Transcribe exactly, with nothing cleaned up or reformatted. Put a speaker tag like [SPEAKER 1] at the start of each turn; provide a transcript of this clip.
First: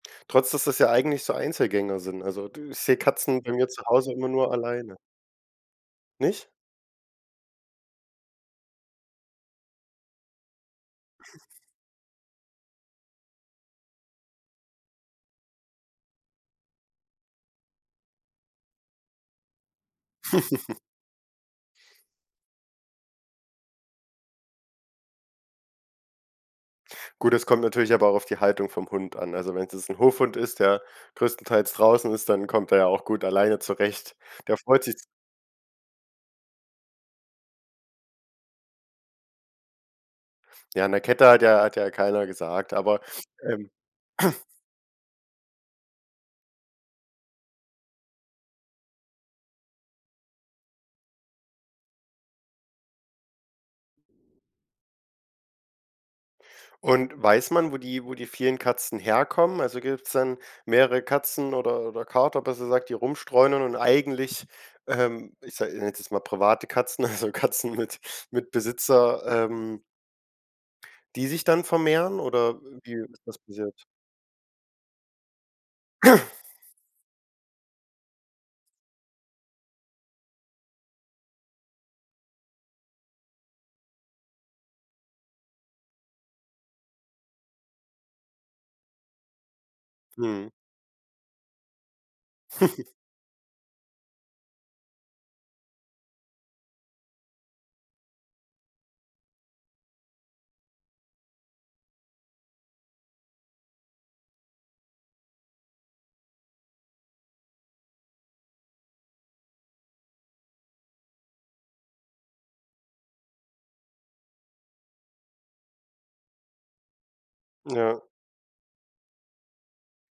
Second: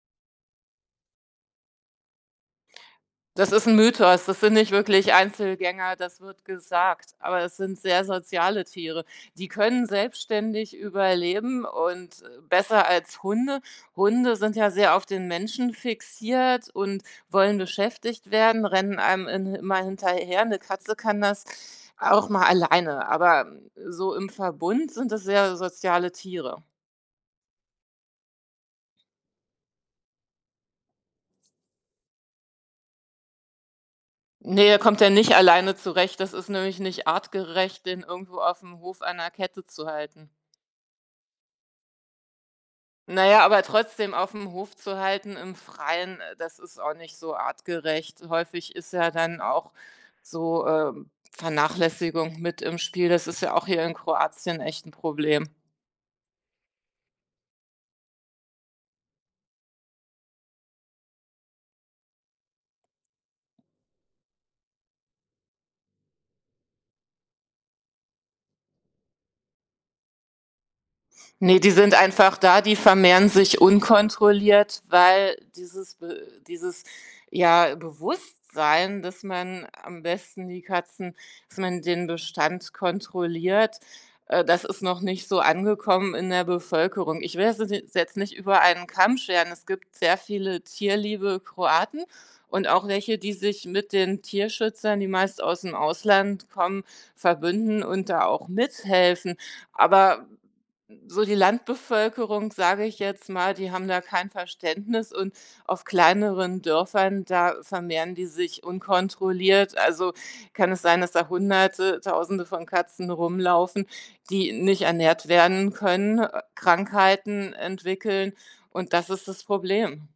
[SPEAKER 1] Trotz, dass das ja eigentlich so Einzelgänger sind. Also, dü ich sehe Katzen bei
[SPEAKER 2] Das ist
[SPEAKER 1] mir
[SPEAKER 2] 'n
[SPEAKER 1] zu Hause
[SPEAKER 2] Mythos,
[SPEAKER 1] immer
[SPEAKER 2] das
[SPEAKER 1] nur
[SPEAKER 2] sind nicht
[SPEAKER 1] alleine.
[SPEAKER 2] wirklich Einzelgänger. Das wird
[SPEAKER 1] Nicht?
[SPEAKER 2] gesagt, aber es sind sehr soziale Tiere. Die können selbstständig überleben und, äh, besser als Hunde. Hunde sind ja sehr auf den Menschen fixiert und wollen beschäftigt werden, rennen einem in immer hinterher, 'ne Katze kann das auch mal alleine, aber so im Verbund sind das sehr soziale Tiere.
[SPEAKER 1] Gut, es kommt natürlich aber auch auf die Haltung vom Hund an. Also, wenn's jetzt 'n Hofhund ist, der größtenteils draußen ist, dann kommt er ja auch gut alleine zurecht. Der
[SPEAKER 2] Ne, er
[SPEAKER 1] freut sich
[SPEAKER 2] kommt ja nicht alleine zurecht. Das ist nämlich nicht artgerecht, den irgendwo aufm Hof an 'ner Kette zu halten.
[SPEAKER 1] Ja, an der Kette hat ja hat ja keiner gesagt, aber,
[SPEAKER 2] Na ja, aber
[SPEAKER 1] ähm
[SPEAKER 2] trotzdem aufm Hof zu halten im Freien, äh, das ist auch nicht so artgerecht. Häufig ist ja dann auch so, ähm, Vernachlässigung mit im Spiel. Das ist ja auch hier in Kroatien echt 'n Problem.
[SPEAKER 1] Und weiß man wo die wo die vielen Katzen herkommen, also, gibt's dann mehrere Katzen oder oder Kater besser gesagt die rumstreunern und eigentlich, ähm, ich sa ich nenne es jetzt mal private Katzen, also Katzen mit mit Besitzer, ähm die sich
[SPEAKER 2] Ne,
[SPEAKER 1] dann
[SPEAKER 2] die sind
[SPEAKER 1] vermehren
[SPEAKER 2] einfach
[SPEAKER 1] oder,
[SPEAKER 2] da, die
[SPEAKER 1] äh, wie ist
[SPEAKER 2] vermehren
[SPEAKER 1] das
[SPEAKER 2] sich
[SPEAKER 1] passiert?
[SPEAKER 2] unkontrolliert, weil dieses Be dieses, ja, Bewusstsein, dass man am besten die Katzen dass man den Bestand kontrolliert, äh, das ist noch nicht so angekommen in der Bevölkerung. Ich will das [unintelligible] jetzt nicht über einen Kamm scheren. Es gibt sehr
[SPEAKER 1] Mhm.
[SPEAKER 2] viele tierliebe Kroaten und auch welche, die sich mit den Tierschützern, die meist ausm Ausland kommen, verbünden und da auch mithelfen. Aber so die Landbevölkerung, sage ich jetzt mal, die haben da kein Verständnis und auf kleineren Dörfern, da vermehren die sich unkontrolliert. Also, kann es sein, dass da hunderte, tausende von Katzen rumlaufen, die nicht ernährt werden können, äh, Krankheiten
[SPEAKER 1] Ja.
[SPEAKER 2] entwickeln und das ist das Problem.